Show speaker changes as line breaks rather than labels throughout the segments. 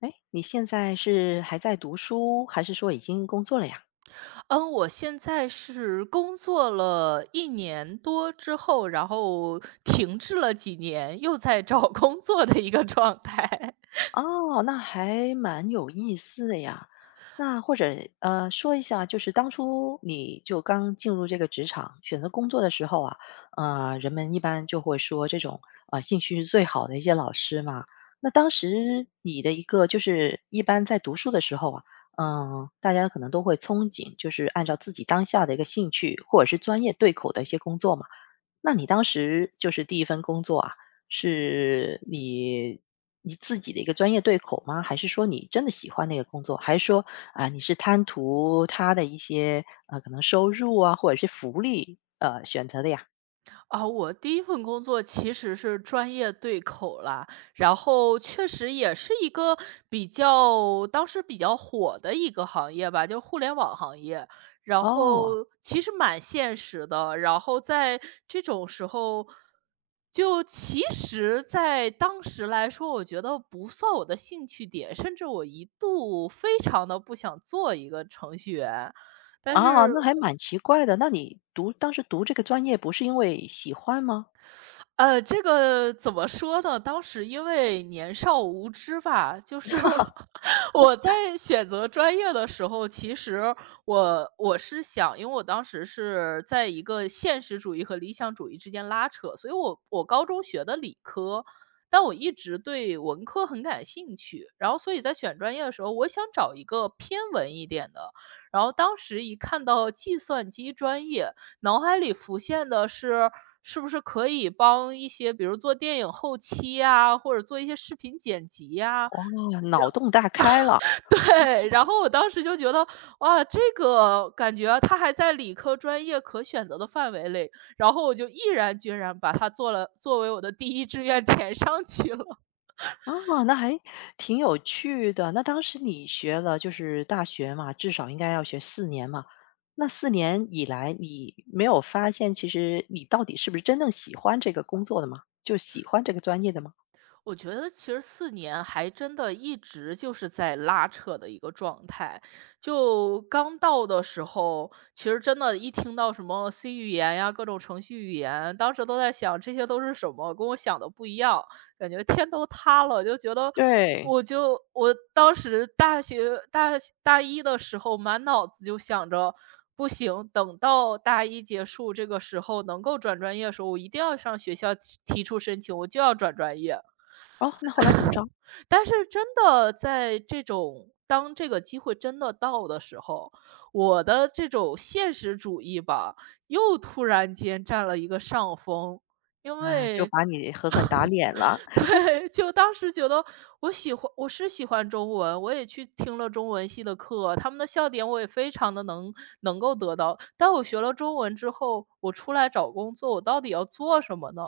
哎，你现在是还在读书，还是说已经工作了呀？
嗯，我现在是工作了一年多之后，然后停滞了几年，又在找工作的一个状态。
哦，那还蛮有意思的呀。那或者说一下，就是当初你就刚进入这个职场，选择工作的时候啊，人们一般就会说这种兴趣是最好的一些老师嘛。那当时你的一个就是一般在读书的时候啊，嗯、大家可能都会憧憬，就是按照自己当下的一个兴趣或者是专业对口的一些工作嘛。那你当时就是第一份工作啊，是你自己的一个专业对口吗？还是说你真的喜欢那个工作？还是说啊，你是贪图他的一些可能收入啊，或者是福利选择的呀？
啊，我第一份工作其实是专业对口啦，然后确实也是一个比较当时比较火的一个行业吧，就互联网行业。然
哦，
后其实蛮现实的，然后在这种时候，就其实在当时来说，我觉得不算我的兴趣点，甚至我一度非常的不想做一个程序员。但是
啊，那还蛮奇怪的。那你读当时读这个专业不是因为喜欢吗？
这个怎么说呢？当时因为年少无知吧，就是 我在选择专业的时候，其实我是想，因为我当时是在一个现实主义和理想主义之间拉扯，所以我高中学的理科，但我一直对文科很感兴趣，然后所以在选专业的时候，我想找一个偏文一点的，然后当时一看到计算机专业。脑海里浮现的是，是不是可以帮一些比如做电影后期啊，或者做一些视频剪辑呀，
哦，脑洞大开了。
对，然后我当时就觉得，哇，这个感觉它还在理科专业可选择的范围内，然后我就毅然决然把它做了作为我的第一志愿填上去了。
哦，那还挺有趣的。那当时你学了就是大学嘛，至少应该要学四年嘛。那四年以来，你没有发现其实你到底是不是真正喜欢这个工作的吗？就喜欢这个专业的吗？
我觉得其实四年还真的一直就是在拉扯的一个状态。就刚到的时候，其实真的一听到什么 C 语言呀，各种程序语言，当时都在想这些都是什么，跟我想的不一样，感觉天都塌了，就觉得
对。
我当时大学大一的时候，满脑子就想着，不行，等到大一结束这个时候能够转专业的时候，我一定要上学校提出申请，我就要转专业。
哦，那后来怎么着？
但是真的在这种当这个机会真的到的时候，我的这种现实主义吧，又突然间占了一个上风。因
哎，就
为
把你狠狠打脸了。
对，就当时觉得我是喜欢中文，我也去听了中文系的课，他们的笑点我也非常的能够得到。但我学了中文之后，我出来找工作，我到底要做什么呢？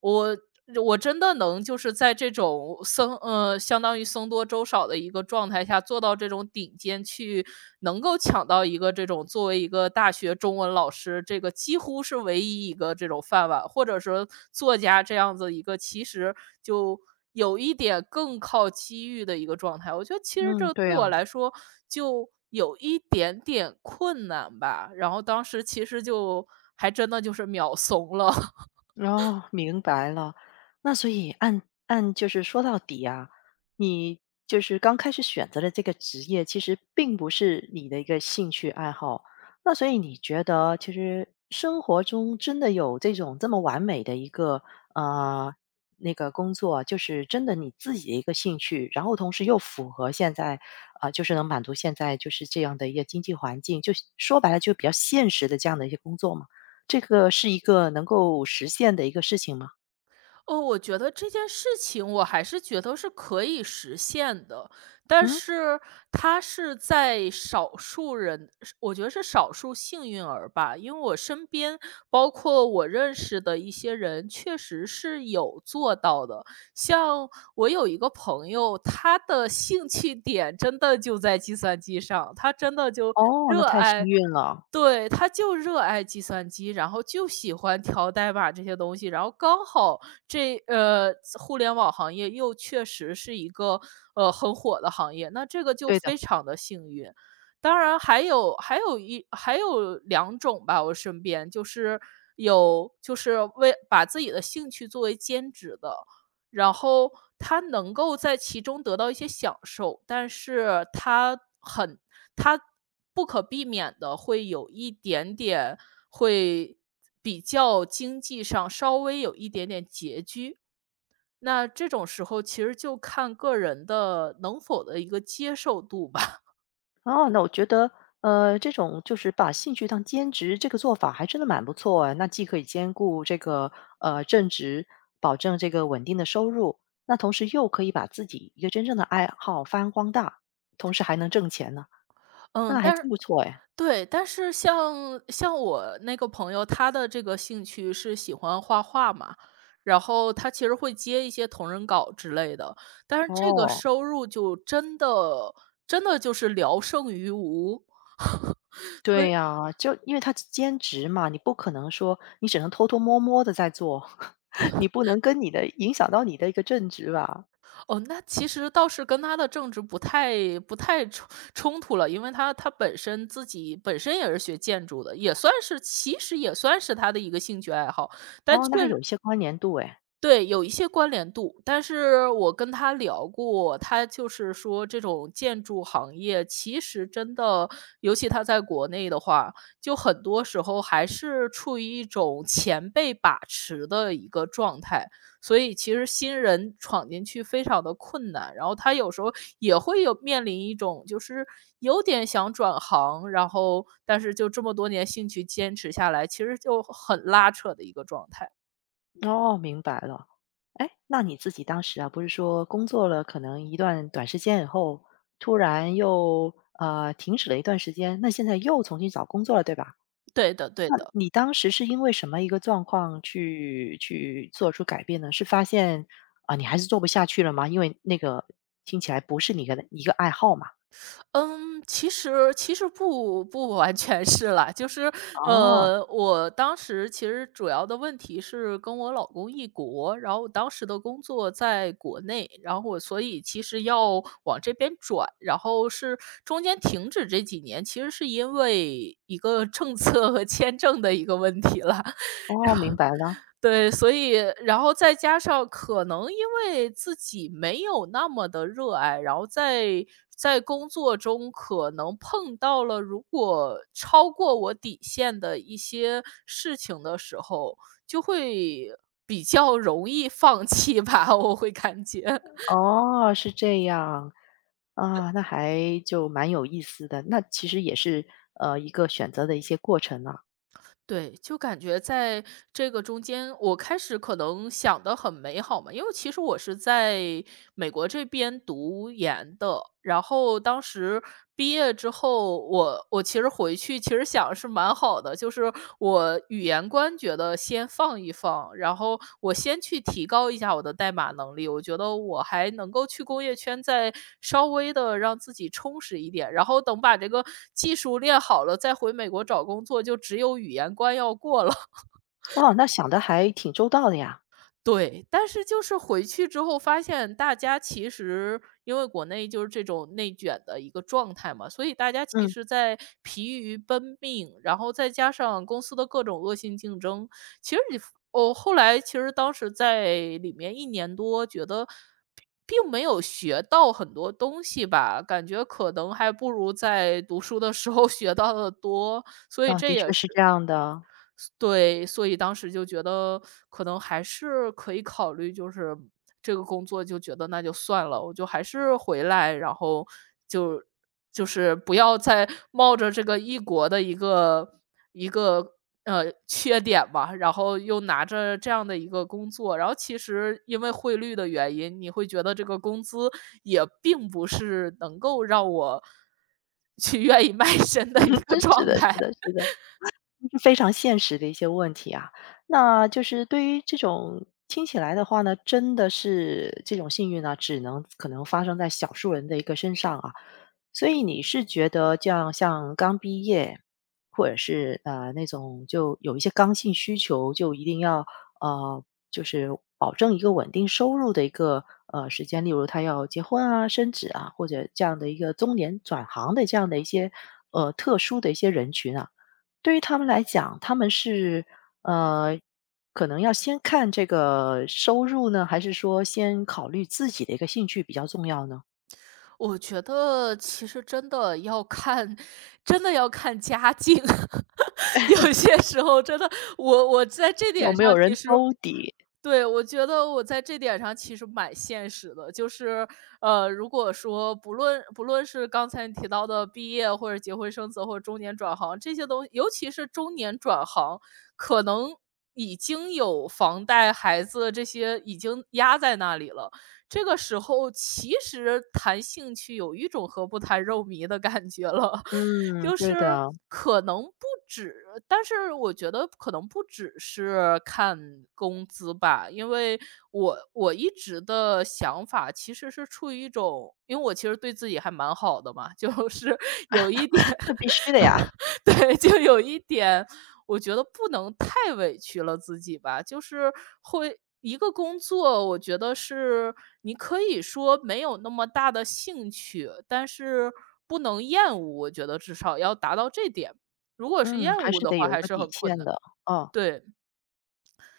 我我真的能就是在这种相当于僧多粥少的一个状态下，做到这种顶尖去能够抢到一个这种作为一个大学中文老师，这个几乎是唯一一个这种饭碗，或者说作家这样子一个其实就有一点更靠机遇的一个状态。我觉得其实这
嗯，
个
对
对我
啊。
来说就有一点点困难吧，然后当时其实就还真的就是秒怂了。
哦，明白了。那所以按就是说到底啊，你就是刚开始选择的这个职业，其实并不是你的一个兴趣爱好。那所以你觉得，其实生活中真的有这种这么完美的一个呃那个工作，就是真的你自己的一个兴趣，然后同时又符合现在啊、就是能满足现在就是这样的一个经济环境，就是说白了就比较现实的这样的一些工作嘛。这个是一个能够实现的一个事情吗？
哦，我觉得这件事情我还是觉得是可以实现的，但
嗯，
是它是在少数人，我觉得是少数幸运儿吧。因为我身边，包括我认识的一些人，确实是有做到的。像我有一个朋友，他的兴趣点真的就在计算机上，他真的就
哦，那
热
太幸
爱
运了。
对，他就热爱计算机，然后就喜欢调代码这些东西，然后刚好这呃，互联网行业又确实是一个很火的行业，那这个就
对的，
非常的幸运。当然还有两种吧，我身边就是有就是为把自己的兴趣作为兼职的，然后他能够在其中得到一些享受，但是他不可避免的会有一点点会比较经济上稍微有一点点拮据。那这种时候其实就看个人的能否的一个接受度吧。
哦，那我觉得，这种就是把兴趣当兼职，这个做法还真的蛮不错哎。那既可以兼顾这个正职，保证这个稳定的收入，那同时又可以把自己一个真正的爱好发扬光大，同时还能挣钱呢，那
嗯，
还
但是
真不错哎。
对，但是像我那个朋友，他的这个兴趣是喜欢画画嘛，然后他其实会接一些同人稿之类的，但是这个
哦。
收入就真的就是聊胜于无。
对呀，就因为他兼职嘛，你不可能说你只能偷偷摸摸的在做，你不能跟你的影响到你的一个正职吧。
哦，那其实倒是跟他的政治不太冲突了，因为他本身也是学建筑的，也算是他的一个兴趣爱好，但
哦，那还
确
有一
实。
些关联度哎，
对，有一些关联度，但是我跟他聊过，他就是说这种建筑行业其实真的，尤其他在国内的话，就很多时候还是处于一种前辈把持的一个状态，所以其实新人闯进去非常的困难。然后他有时候也会有面临一种就是有点想转行，然后但是就这么多年兴趣坚持下来，其实就很拉扯的一个状态。
哦，明白了。哎，那你自己当时啊，不是说工作了可能一段短时间以后，突然又，停止了一段时间，那现在又重新找工作了，对吧？
对的，对的。
你当时是因为什么一个状况去做出改变呢？是发现啊，你还是做不下去了吗？因为那个听起来不是你的一个爱好嘛。
嗯，其实其实不完全是啦，就是
哦，
我当时其实主要的问题是跟我老公异国，然后我当时的工作在国内，然后我所以其实要往这边转，然后是中间停止这几年，其实是因为一个政策和签证的一个问题了，
哦，明白了。
对，所以然后再加上可能因为自己没有那么的热爱，然后在在工作中可能碰到了如果超过我底线的一些事情的时候，就会比较容易放弃吧，我会感觉。
哦，是这样。啊，那还就蛮有意思的。那其实也是，一个选择的一些过程啊。
对，就感觉在这个中间，我开始可能想的很美好嘛，因为其实我是在美国这边读研的，然后当时毕业之后，我其实回去其实想是蛮好的，就是我的语言观觉得先放一放，然后我先去提高一下我的代码能力，我觉得我还能够去工业圈再稍微的让自己充实一点，然后等把这个技术练好了，再回美国找工作，就只有语言关要过了。
哦，那想的还挺周到的呀。
对，但是就是回去之后发现大家其实因为国内就是这种内卷的一个状态嘛，所以大家其
嗯，
实在疲于奔命，然后再加上公司的各种恶性竞争，其实你哦，后来其实当时在里面一年多，觉得并没有学到很多东西吧，感觉可能还不如在读书的时候 学到的多，所以
啊，
这
的
也
确是这
是
样的。
对，所以当时就觉得可能还是可以考虑，就是这个工作就觉得那就算了，我就还是回来，然后就就是不要再冒着这个异国的一个缺点吧，然后又拿着这样的一个工作，然后其实因为汇率的原因，你会觉得这个工资也并不是能够让我 去愿意卖身的一 个
真是
状
的，是
态。
的，是的。是非常现实的一些问题啊。那就是对于这种听起来的话呢，真的是这种幸运呢，只能可能发生在少数人的一个身上啊。所以你是觉得这样像刚毕业，或者是那种就有一些刚性需求，就一定要呃就是保证一个稳定收入的一个时间，例如他要结婚啊、升职啊，或者这样的一个中年转行的这样的一些特殊的一些人群啊，对于他们来讲，他们是呃，可能要先看这个收入呢，还是说先考虑自己的一个兴趣比较重要呢？
我觉得其实真的要看家境。有些时候真的，我在这
有
点
没有
上其
人
实
兜底？
对，我觉得我在这点上其实蛮现实的，就是，如果说不论是刚才你提到的毕业或者结婚生子或者中年转行这些东西，尤其是中年转行，可能已经有房贷、孩子这些已经压在那里了。这个时候其实谈兴趣有一种和不谈肉糜的感觉了，
嗯，
就
对
是
的，
可能不止，但是我觉得可能不只是看工资吧，因为我一直的想法其实是处于一种因为我其实对自己还蛮好的嘛，就是有一点
那必须的呀。
对，就有一点我觉得不能太委屈了自己吧，就是会一个工作，我觉得是你可以说没有那么大的兴趣，但是不能厌恶，我觉得至少要达到这点。如果是
嗯，
厌
还
恶
是
的
得
话，
有
还
个
是
底
很困
线
难，
的。哦，
对。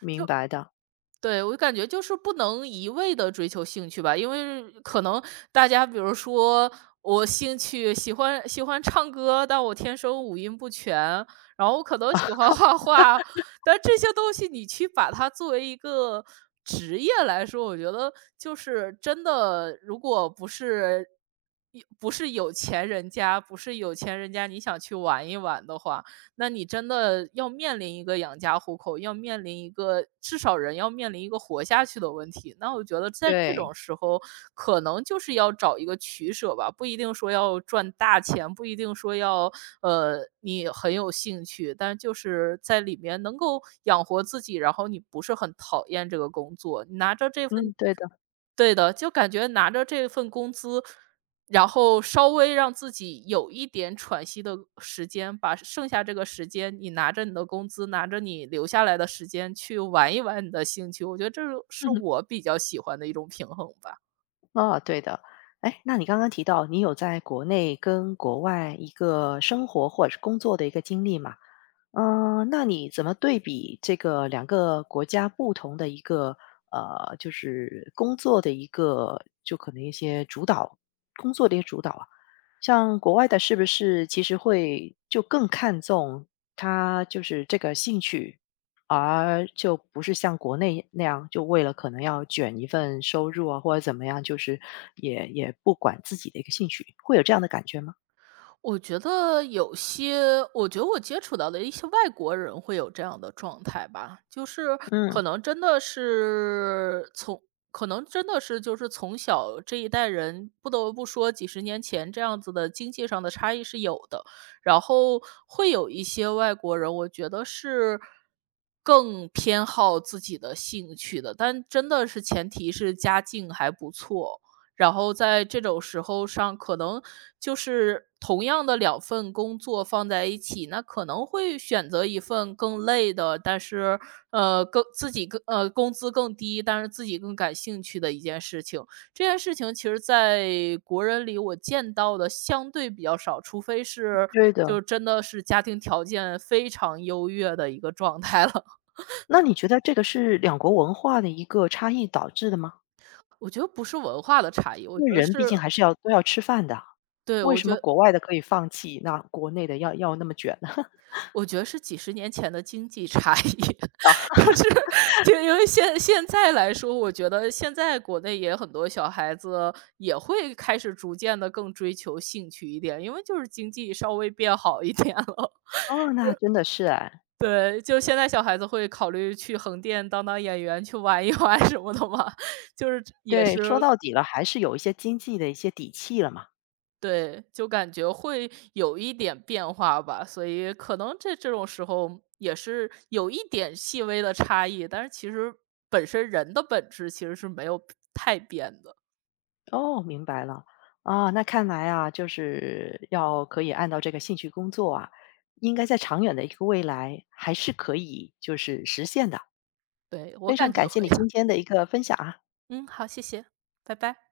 明白的，
对，我就感觉就是不能一味的追求兴趣吧，因为可能大家比如说我兴趣喜欢唱歌，但我天生五音不全，然后我可能喜欢画画，但这些东西你去把它作为一个职业来说，我觉得就是真的，如果不是有钱人家，不是有钱人家你想去玩一玩的话，那你真的要面临一个养家糊口，要面临一个至少人要面临一个活下去的问题。那我觉得在这
对，
种时候，可能就是要找一个取舍吧，不一定说要赚大钱，不一定说要你很有兴趣，但就是在里面能够养活自己，然后你不是很讨厌这个工作，你拿着这
嗯，
份
对的，
对的，就感觉拿着这份工资然后稍微让自己有一点喘息的时间，把剩下这个时间，你拿着你的工资，拿着你留下来的时间去玩一玩你的兴趣，我觉得这是 我比较喜欢的一种平衡吧。
哦，对的。哎，那你刚刚提到你有在国内跟国外一个生活或者是工作的一个经历吗？嗯，那你怎么对比这个两个国家不同的一个就是工作的一个就可能一些主导工作的一些主导啊？像国外的是不是其实会就更看重他就是这个兴趣，而就不是像国内那样，就为了可能要卷一份收入啊，或者怎么样，就是也不管自己的一个兴趣，会有这样的感觉吗？
我觉得有些我觉得我接触到的一些外国人会有这样的状态吧，就是
嗯，
可能真的是从可能真的是就是从小这一代人，不得不说几十年前这样子的经济上的差异是有的，然后会有一些外国人，我觉得是更偏好自己的兴趣的，但真的是前提是家境还不错。然后在这种时候上，可能就是同样的两份工作放在一起，那可能会选择一份更累的，但是更自己更工资更低，但是自己更感兴趣的一件事情。这件事情其实在国人里我见到的相对比较少，除非是
对的。
就真的是家庭条件非常优越的一个状态了。
那你觉得这个是两国文化的一个差异导致的吗？
我觉得不是文化的差异，我
因
觉
为
得
人毕
是
竟还是要都要吃饭的，
对，
为
我
什
觉
么
得。
国外的可以放弃，那国内的要那么卷呢？
我觉得是几十年前的经济差异，就是就因为现在来说，我觉得现在国内也很多小孩子也会开始逐渐的更追求兴趣一点，因为就是经济稍微变好一点了。
哦，那真的是哎，
对，就现在小孩子会考虑去横店当演员，去玩一玩什么的嘛，就是也
对，
是
说到底了，还是有一些经济的一些底气了嘛。
对，就感觉会有一点变化吧，所以可能这种时候也是有一点细微的差异，但是其实本身人的本质其实是没有太变的。
哦，明白了。啊，那看来啊，就是要可以按照这个兴趣工作啊，应该在长远的一个未来还是可以就是实现的。
对，我
非常
感觉
感
会。
谢你今 天的一个分享啊。
嗯，好，谢谢，拜拜。